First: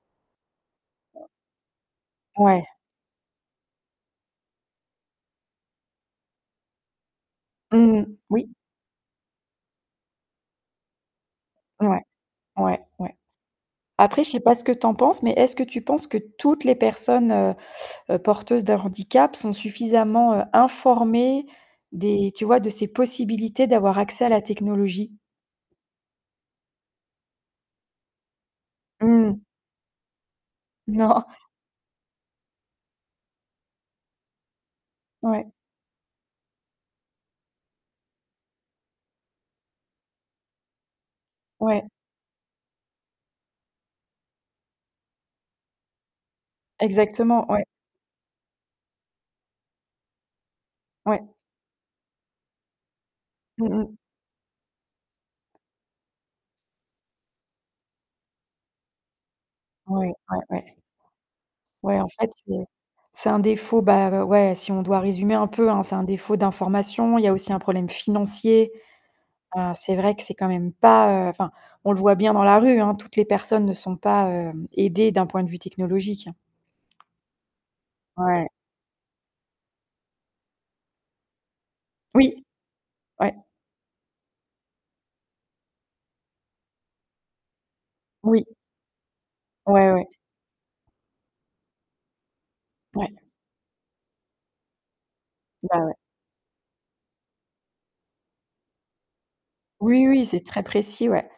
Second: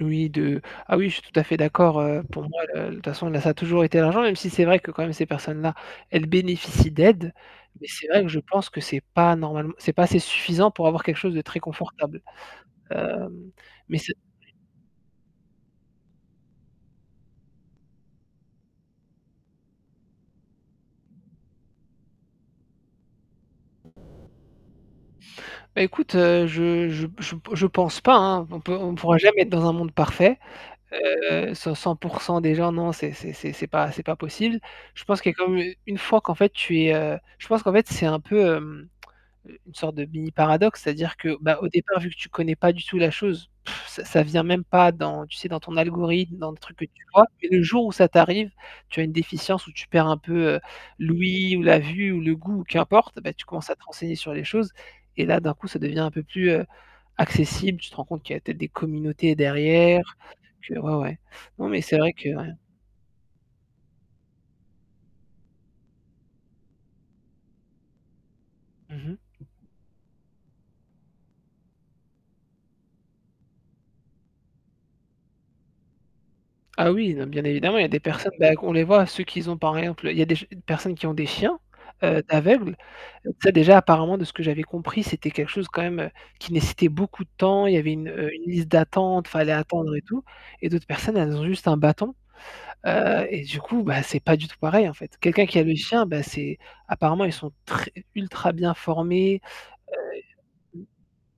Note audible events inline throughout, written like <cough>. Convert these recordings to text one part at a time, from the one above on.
Oui, de ah oui, je <unintelligible> suis tout à fait d'accord, heu, pour moi Ouais. la de toute façon, là, ça a toujours été l'argent, même si c'est vrai que quand même ces personnes là, elles bénéficient d'aides, mais Mmh c'est mh. vrai que je Oui. pense que c'est pas normalem c'est pas assez suffisant pour avoir quelque chose de très Ouais, confortable. ouais, ouais. Hem, mais c'est Après je sais pas ce que tu en penses, mais est-ce que tu penses que toutes les personnes heu heu porteuses d'un handicap sont suffisamment heu informées des tu vois de ces possibilités d'avoir accès à la technologie? Bah écoute, heu, je je p je p je pense pas hein, on peut on pourra Mmh mh. jamais être dans un monde parfait. Non. Heu cent cent pour cent des gens, non, c'est c'est c'est c'est pas c'est pas possible. Je pense qu'il y a Ouais. comme une fois qu'en fait tu es heu je pense qu'en fait c'est un peu hem, une sorte de mini paradoxe, c'est-à-dire que bah au Ouais. départ vu que tu connais pas du tout la chose, <blows air> ça ça vient même pas dans tu sais dans ton algorithme, dans le truc que tu vois, Exactement mais le ouais. jour où ça t'arrive, tu as une déficience où tu perds un peu heu, Ouais. l'ouïe ou la vue ou le goût ou qu'importe, bah tu Mmh commences à te mh. renseigner sur les choses et là d'un coup, ça devient un peu plus, heu, accessible, tu te rends compte qu'il y peut-être des communautés Ouais, derrière, ouais, que ouais. ouais, ouais. Non, mais c'est Ouais en vrai fait que ouais. c'est c'est un défaut bah o ouais si on doit résumer un peu, hein, c'est un défaut d'information, il y a aussi un problème financier. Mmh mh. Heu c'est vrai que c'est quand même pas, heu, enfin on le voit bien dans la rue hein, toutes les personnes ne sont pas, hem, aidées d'un point de vue technologique. Ah oui, non bien évidemment, il y a des personnes Ouais. bah on les voit, ceux qu'ils ont par exemple, y a des ge personnes qui ont des chiens, heu, Oui, d'aveugles. Tu ouais. sais déjà apparemment de ce que j'avais compris, c'était quelque chose quand même, heu, qui nécessitait beaucoup de temps. Il y avait une heu Oui. une liste d'attente, il fallait Ouais, attendre et ouais. tout et d'autres personnes, elles ont juste un bâton, Ouais. heu, et du coup, bah, c'est pas du tout pareil en fait. Quelqu'un qui a le Bah ouais. chien, bah c'est apparemment ils sont très ultra bien formés, Oui oui, c'est très heu mmh. précis ouais.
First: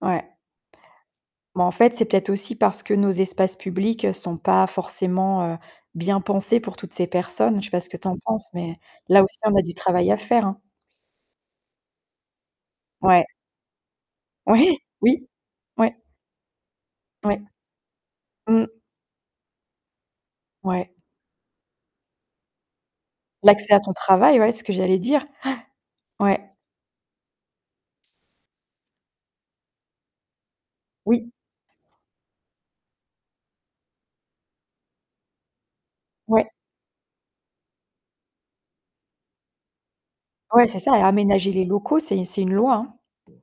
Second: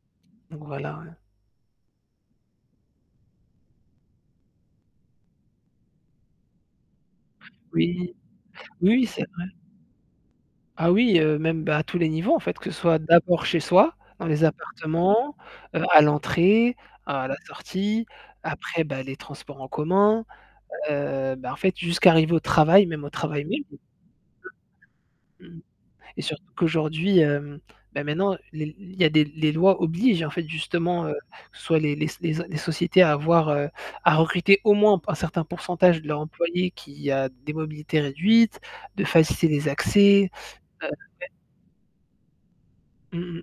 Ouais. Donc voilà, heu Mais en fait, c'est peut-être aussi parce que nos espaces publics, heu, sont pas forcément, heu, bien pensés pour toutes ces personnes. Je sais pas ce que Oui, tu en penses, mais, oui, oui, c'est là aussi vrai. on a du travail à faire hein. Ah oui heu, même bah à tous les niveaux en fait, que ce soit Ouais. d'abord chez soi, dans les Ouais, oui, appartements, heu ouais. à l'entrée, à la Ouais, sortie, mmh. après bah les transports en commun, Ouais. heu, bah en fait, jusqu'à arriver au travail, même au travail même. L'accès à <unintelligible> ton travail ouais, c'est ce que j'allais dire, Mmh. <gasps> Et ouais. surtout qu'aujourd'hui hem, bah maintenant l il y a des l les lois obligent en fait justement heu, Oui. soit les les s les s les sociétés à avoir heu, à recruter au moins un p un certain pourcentage de leurs Ouais. employés qui a des mobilités réduites, de faciliter les accès. Ouais, c'est Heu ça et ouais. aménager les locaux, c'est c'est une loi hein. Mmh mh.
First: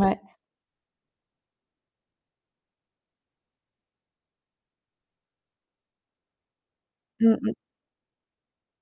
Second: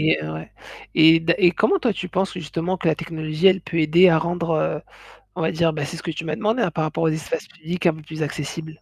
Ouais. ouais et d'a et comment toi tu penses justement que la technologie, elle peut aider à rendre, heu, on va dire, bah c'est ce que tu m'as demandé par rapport aux Mmh espaces mh. publics un peu plus accessibles?